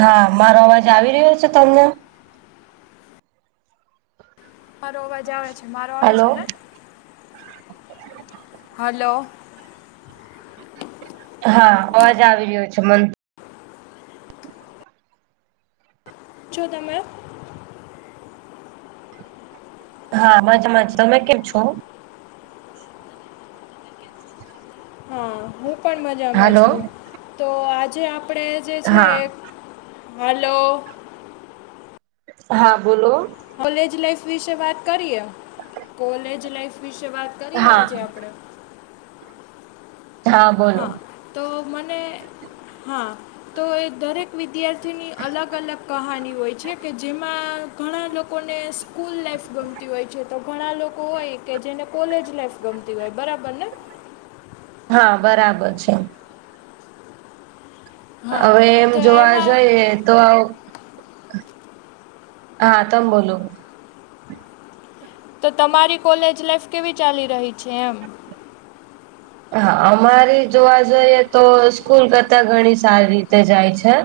હા મારો અવાજ આવી રહ્યો છે તમને. મારો અવાજ આવે છે મારો આવે હલો છે ને. હલો. હા અવાજ આવી રહ્યો છે મન છો તમે હા મજામાંજ તમે કેમ છો. હા હું પણ મજામાં હાલો છું તો આજે આપણે જે છે હા એક હાલો. હા બોલો. કોલેજ લાઈફ વિશે વાત કરીએ કોલેજ લાઈફ વિશે વાત કરીએ હા આજે આપણે. હા તો મને હા તો એ દરેક વિદ્યાર્થી થી ની અલગ અલગ કહાની હોય છે કે જેમાં ઘણા લોકોને સા સ્કૂલ લાઈફ ગમતી હોય છે તો ઘણા લોકો હોય કે જેને કોલેજ લાઈફ ગમતી હોય બરાબર ને. હા બરાબર છે. હા હવે એમ તો જોવા એમાં જઈએ તો હા તમ બોલો. તો તમારી કોલેજ લાઈફ કેવી ચાલી રહી છે એમ. હા અમારી જોવા જઈએ તો સ્કૂલ કરતા ઘણી સારી રીતે જાય છે.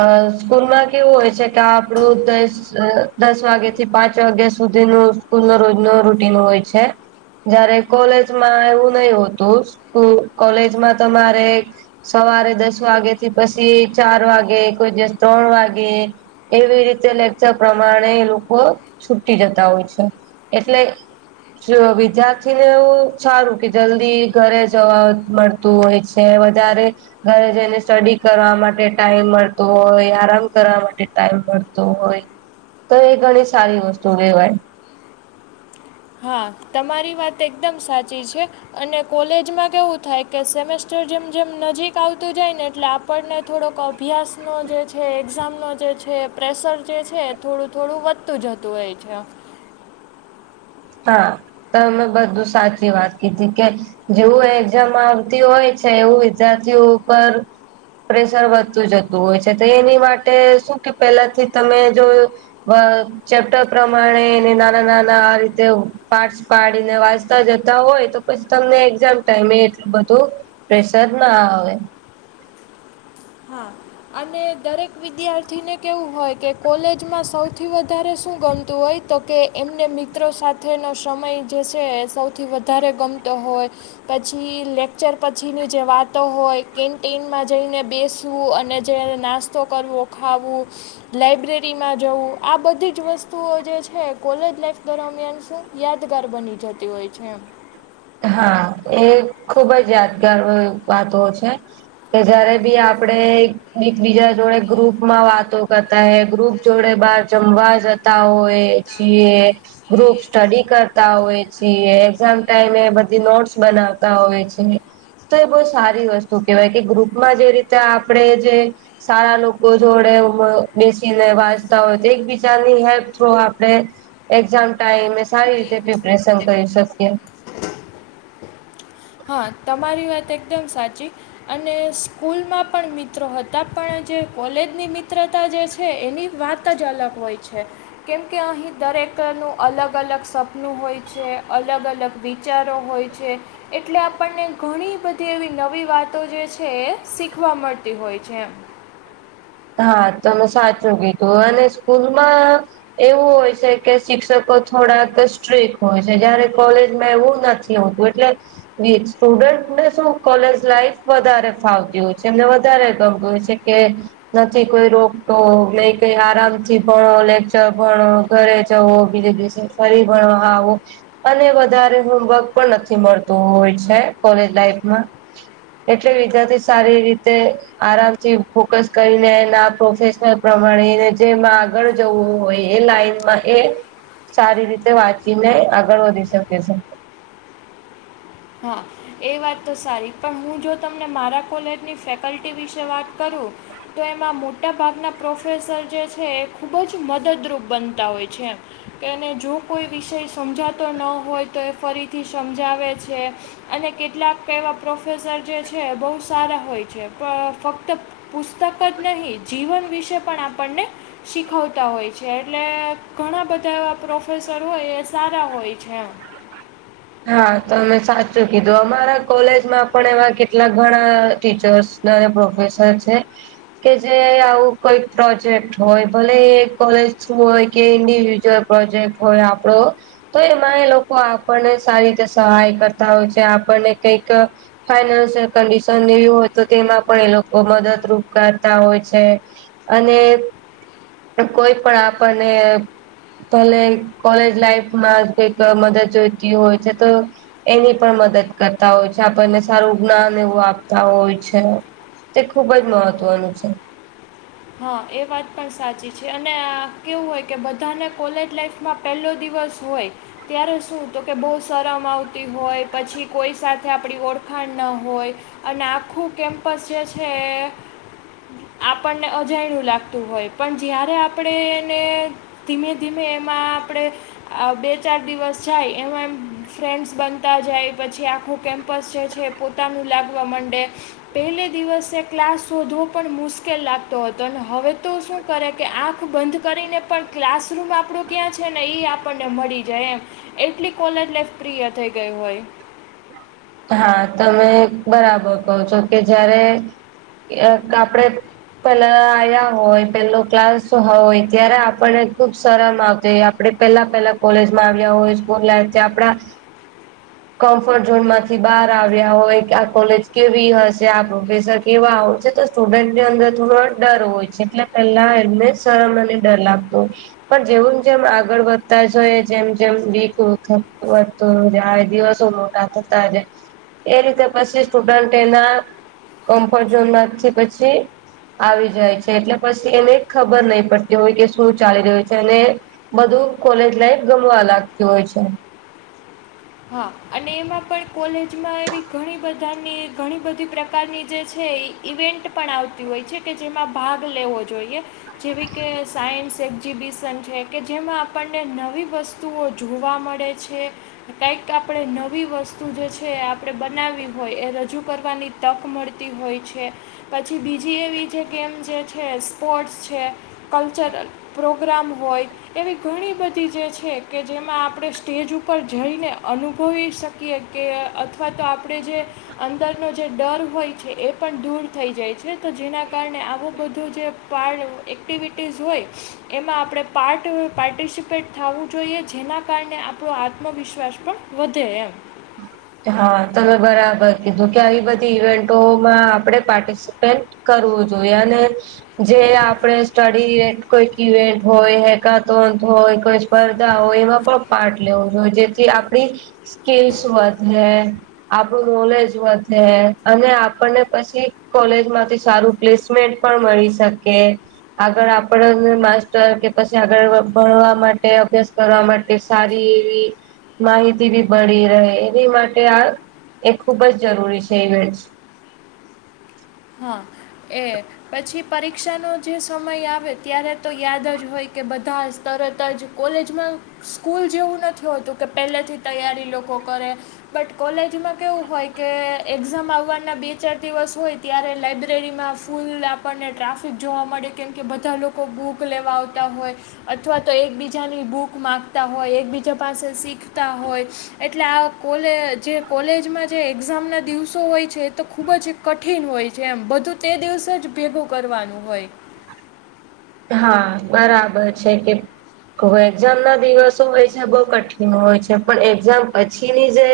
અ સ્કૂલમાં કેવું હોય છે કે આપડું [unintelligible] દસ વાગ્યા થી પાંચ વાગ્યા સુધી નુ સ્કૂલ નો રોજ નો રૂટીન હોય છે. જયારે કોલેજમાં એવું નહી હોતું કોલેજમાં તમારે સવારે દસ વાગે થી પછી ચાર વાગે કોઈ દિવસ ત્રણ વાગે એવી રીતે લેક્ચર પ્રમાણે એ લોકો છૂટી જતા હોય છે એટલે જો વિદ્યાર્થી ને એવું સારું કે જલ્દી ઘરે જવા મળ તું હોય છે વધારે ઘરે જઈને સ્ટડી કરવા માટે ટાઈમ મળ તું હોય આરામ કરવા માટે ટાઈમ મળતો હોય. તો એ ઘણી સારી વસ્તુ કહેવાય. હા તમારી વાત એકદમ સાચી છે. અને કોલેજમાં કેવું થાય કે સેમેસ્ટર જેમ જેમ નજીક આવતું જાય ને એટલે આ આપણને થોડોક અભ્યાસનો જે છે એક્ઝામનો જે છે પ્રેશર જે છે થોડું થોડું વધ તું જતું હોય છે. હા તો અમે બધું સાચી વાત કીધી કે જેવું એક્ઝામ આવતી હોય છે એવું વિદ્યાર્થીઓ ઉપર પ્રેશર વધતું જતું હોય છે તો એની માટે શું કે પેલાથી તમે જો ચેપ્ટર પ્રમાણે નાના નાના આ રી તે પાર્ટસ પાડીને વાંચતા જતા હોય તો પછી તમને એક્ઝામ ટાઈમે એટલું બધું પ્રેશર જ ના આવે હા અને દરેક વિદ્યાર્થીને કેવું હોય કે કોલેજમાં સૌથી વધારે શું ગમતું હોય તો કે એમને મિત્રો સાથેનો સમય જે છે સૌથી વધારે ગમતો હોય પછી લેક્ચર પછીની જે વાતો હોય કેન્ટીનમાં જઈને બેસવું અને જ નાસ્તો કરવો ખાવું લાઈબ્રેરીમાં જવું આ બધી જ વસ્તુઓ જે છે કોલેજ લાઈફ દરમિયાન શું યાદગાર બની જતી હોય છે હા એ ખુબ જ યાદગાર વાતો છે કે જયારે બી આપડે એકબીજા જોડે ગ્રુપ માં વાતો કરતા હ ગ્રુપ જોડે બાર જમવા જતા હોય છીએ ગ્રુપ સ્ટડી કરતા હોય છે એક્ઝામ ટાઈમે બધી નોટસ બનાવતા હોય છે તો એ બહુ સારી વસ્તુ કેહેવાય કે ગ્રુપમાં જે રીતે આપણે જે સારા લોકો જોડે બેસીને વાંચતા હોય તો એક બીજાની હેલ્પ થ્રુ આપણે એક્ઝામ ટાઈમે સારી રીતે પ્રિપરેશન કરી શકીએ હા તમારી વાત એકદમ સાચી અને સ્કૂલમાં પણ મિત્રો હતા પણ જે કોલેજની મિત્રતા જે છે એની વાત ત જઝલક હોય છે કેમકે અહીં દરેકનું અલગ અલગ સપનું હોય છે અલગ અલગ વિચારો હોય જે એટલે આપણને ઘણી બધી એવી નવી વાતો જે છે એ શીખવા મળતી હોય છે એમ હા તમે સાચું કીધું અને સ્કૂલમાં એવું હોય છે કે શિક્ષકો થોડાક સ્ટ્રીક હોય છે જયારે કોલેજમાં એવું નથી એવ હતું એટલે સ્ટુડન્ટને શું કોલેજ લાઈફ વધારે ફાવતી હોય છે એમને વધારે ગમ છે હ નથી કોઈ રોગતો ક કઈ આરામ થી ભણો લેકચર ભણો ઘરે જવો બીજે દિવસે ફરીબળવા આવો અને વધારે હોમવર્ક પણ નથી મળતું હોય છે કોલેજ લાઈફમાં એટલે વિદ્યાર્થી સારી રીતે આરામથી ફોકસ કરીને એ પ્રોફેશનલ પ્રમાણે એને જેમાં આગળ જવું હોય એ લાઈનમાં એ સારી રીતે વાંચીને આગળ વધી શકે છે હા એ વાત તો સારી પણ હું જો તમને મારા કોલેજની ફેકલ્ટી વિશે વાત કરું તો એમાં મોટા ભાગના પ્રોફેસર જે છે એ ખુબ જ મદદરૂપ બનતા હોય છે એને જો કોઈ વિષય સમજાતો ન હોય તો એ ફરીથી સમજાવે છે અને કેટલાક એવા પ્રોફેસર જે છે બહુ સારા હોય છે પણ ફક્ત પુસ્તક જ નહીં જીવન વિશે પણ આપણને શીખવતા હોય છે એટલે ઘણા બધા એવા પ્રોફેસરો હોય એ સારા હોય છે આમ હા તોમે સાચું કીધું અમારા કોલેજમાં પણ એવા કેટલા ઘણા ટીચર્સ ના પ્રોફેસર છે કે જે આવું કોઈ પ્રોજેક્ટ હોય ભલે એ કોલેજ હોય કે ઇન્ડિવિજુઅલ પ્રોજેક્ટ હોય આપડો તો એમાં એ લોકો આપણને સારી રીતે સહાય કરતા હોય છે આપણને કઈક ફાઈનાન્શિયલ કન્ડિશન જેવવી હોય તો તેમાં પણ એ લોકો મદદરૂૂપ કરતા હોય છે અને કોઈ પણ આપણને કોલેજ લાઈફમાં કઈક મદદ જોઈતી હોય છે તો એની પણ મદદ કરતા હોય છે આપણને સારું જ્ઞાન એવું આપતા હોય છે. તે ખુબ જ મહત્વનું છે. હા એ વાત પણ સાચી છે અને કેવું હોય કે બધાને કોલેજ લાઈફમાં પહેલો દિવસ હોય ત્યારે શું તો કે બહુ શરમ આવતી હોય પછી કોઈ સાથે આપણી ઓળખાણ ન હોય અને આખું કેમ્પસ જે છે આપણ ને અજાયણું લાગતું હોય પણ જ્યારે આપડે એને ધીમે ધીમે એમાં આપડે આ બે ચાર દિવસ જાય એમાં એમ ફ્રેન્ડ્સ બનતા જાય પછી આખું કેમ્પસ જે છે. પોતાનું લાગવા માંડે પહેલે દિવસે ક્લાસ શોધવો પણ મુશ્કેલ લાગ તો હતો હવે તો શું કરે કે આંખ બંધ કરીને પણ ક્લાસરૂમ આપણું ક્યાં છે ને એઈ આપણને મળી જાય એમ એટલી કોલેજ લફ પ્રિય થઈ ગઈ હોય. હા તમે બરાબર કો છો કે જયારે આપડે પેલા આયા હોય પેલો ક્લાસ હોય ત્યારે આપણને ખુબ શરમ આવતી આપણે પેલા પહેલા કોલેજમાં આવ્યા હોય સ્કૂલ લફ છે આપડા કમ્ફર્ટ ઝોન માંથી બહાર આવ્યા હોય કે આ કોલેજ કેવી હશે આ પ્રોફેસર કેવા આવ છે તો સ્ટુડન્ટની અંદર થોડો ડર હોય છે એટલે પેલા એમને સરમ અને ડર લાગતો હોય પણ જેવું જેમ આગળ વધતા જઈએ જેમ જેમ [unintelligible] જાય દિવસો મોટા થતા જ એ રીતે પછી સ્ટુડન્ટ એના કોમ્ફર્ટ ઝોનમાંથી પછી આવી જાય છે એટલે પછી એને ખબર નહી પડતી હોય કે શું ચાલી રહ્યું છે અને બધું કોલેજ લાઈફ ગમવા લાગતુ હોય છે. હા અને એમાં પણ કોલેજમાં એવી ઘણી બધાની ઘણી બધી પ્રકારની જે છે એ ઇવેન્ટ પણ આવતી હોય છે કે જેમાં ભાગ લેવો જોઈએ જેવી કે સાયન્સ એક્ઝિબિશન છે કે જેમાં આપણને નવી વસ્ વસ્તુઓ જોવા મળે છે. કંઈક આપણે નવી વસ્તુ જે છે આપણે બનાવી હોય એ રજૂ કરવાની તક મળતી હોય છે પછી બીજી એવી જે ગેમ જે છે સ્પોર્ટ્સ છે. કલ્ચર પ્રોગ્રામ હોય એવી ઘણી બધી જે છે કે જેમાં આપણે સ્ટેજ ઉપર જઈને અનુભવી શકીએ કે અથવા તો આપણે જે અંદરનો જે ડર હોય છે એ પણ દૂર થઈ જાય છે તો જેના કારણે આવું બધું જે પાર એક્ટિવિટીઝ હોય એમાં આપણે પાર્ટ પાર્ટિસિપેટ થાવું જોઈએ જેના કારણે આપણો આત્મવિશ્વાસ પણ વધે એમ હા તમે બરાબર કીધું કે આવી બધી ઇવેન્ટોમાં આપણે પાર્ટિ સીપેટ કરવું જોઈએ અને જે આપણે સ્ટડી ઇવેન્ટ કોઈક ઈવેન્ટ હોય હેકાથોન હોય કોઈ સ્પર્ધાઓ એમાં પણ પાર્ટ લેવો જોઈએ જેથી આપડી સ્કીલ્સ વધે આપણું નોલેજ વધે અને આપણને પછી કોલેજ માંથી સારું પ્લેસમેન્ટ પણ મળી શકે આગળ આપડ માસ્ટર કે પછી આગળ ભણવા માટે અભ્યાસ કરવા મા કે સારી એવી માહિતી બી મળી રહે એ માટે આ એ ખુબ જ જરૂરી છે ઇવેન્ટ. હા એ પછી પરીક્ષાનો જે સમય આવે ત્યારે તો યાદ જ હોય કે બધા તરત જ કોલેજમાં સ્કૂલ જેવું નથી હોતું કે પહેલાથી તૈયારી લોકો કરે બટ કોલેજમાં કેવું હોય કે એક્ઝામ આવવાના બે ચાર દિવસ હોય ત્યારે લાઇબ્રેરીમાં ફૂલ આપણને ટ્રાફિક જોવા મળે કેમ કે બધા લોકો બુક લેવા આવતા હોય અથવા તો એકબીજાની બુક માંગતા હોય એકબીજા પાસે શીખતા હોય. એટલે આ કોલે જે કોલેજમાં જે એક્ઝામના દિવસો હોય છે એ તો ખૂબજ કટ કઠિન હોય છે એમ બધું તે દિવસે જ ભેગું કરવાનું હોય. હા બરાબર છે કે એક્ઝામ ના દિવસો હોય છે બહ કઠિન હોય છે પણ એક્ઝામ પછીની જે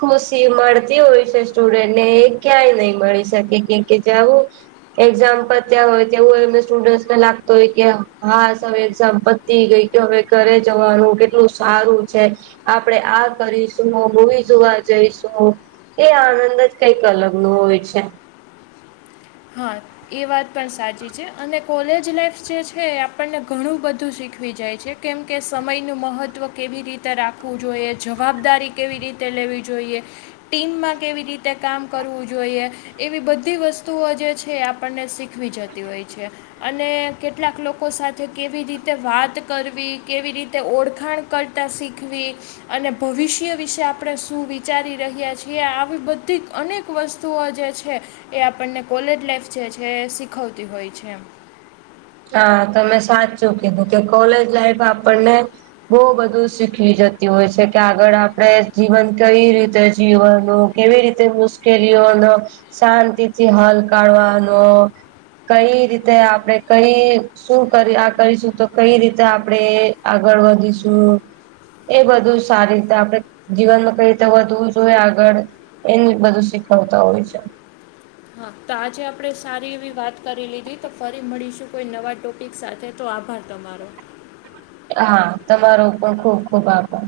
ખુશી મળતી હોય છે સ્ટુડન્ટને એ ક્યાંય નહી મળી શકે કે કે જવું એક્ઝામ પત્યા હોય તેવું સ્ટુડન્ટને લાગ તો એ કે હાસ હવે પતિ ગઈ કે હવે ઘરે જવાનું કેટલું સારું છે. આપણેે આ કરીશું મૂવી જોવા જઈશું. એ આનંદ જ કઈક અલગ નું હોય છે. હા. એ વાત પણ સાચી છે અને કોલેજ લાઈફ જે છે એ આપણને ઘણું બધું શીખવી જાય છે. કેમ કે સમયનું મહત્ત્વ કેવી રીતે રાખવું જોઈએ જવાબદારી કેવી રીતે લેવી જોઈએ ટીમમાં કેવી રીતે કામ કરવું જોઈએ એવી બધી વસ્તુ વસ્તુઓ જે છે એ આપણને શીખવી જતી હોય છે. અને કેટલાક લોકો સાથે કેવી રીતે વાત કરવી કેવી રીતે ઓળખાણ કરટા સીખવી અને ભવિષ્ય વિશે આપણે શું વિચારી રહ્યા છીએ આવી બધી અનેક મૂક વસ્તુઓ જે છે એ આપણને કોલેજ લાઈફ જે છે એ શીખવતી હોય છે. હા તમે સાચું કીધું કે કોલેજ લાઈફ આપણને બહુ બધું શીખી જતી હોય છે કે આગળ આપડે જીવન કઈ રીતે જીવનું કેવી રીતે મુશ્કેલીઓનો શાંતિ થી હલ કાઢવાનો કઈ રીતે આપડે કઈ શું કરી આ કરીશું તો કઈ રીતે આપણે આગળ વધીશું. એ બધું સારી રીતે આપડણે જીવનમાં કઈ રીતે વધવું જોઈએ આગળ એને બધું શીખવતા હોય છે. હા તો આજે આપણે સારી એવી વાત કરી લીધી તો ફરી મળીશું કોઈ નવા ટોપ પિક સાથે તો આભાર તમારો. હા તમારો પણ ખુબ ખુબ આભાર.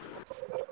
હ [inaudible]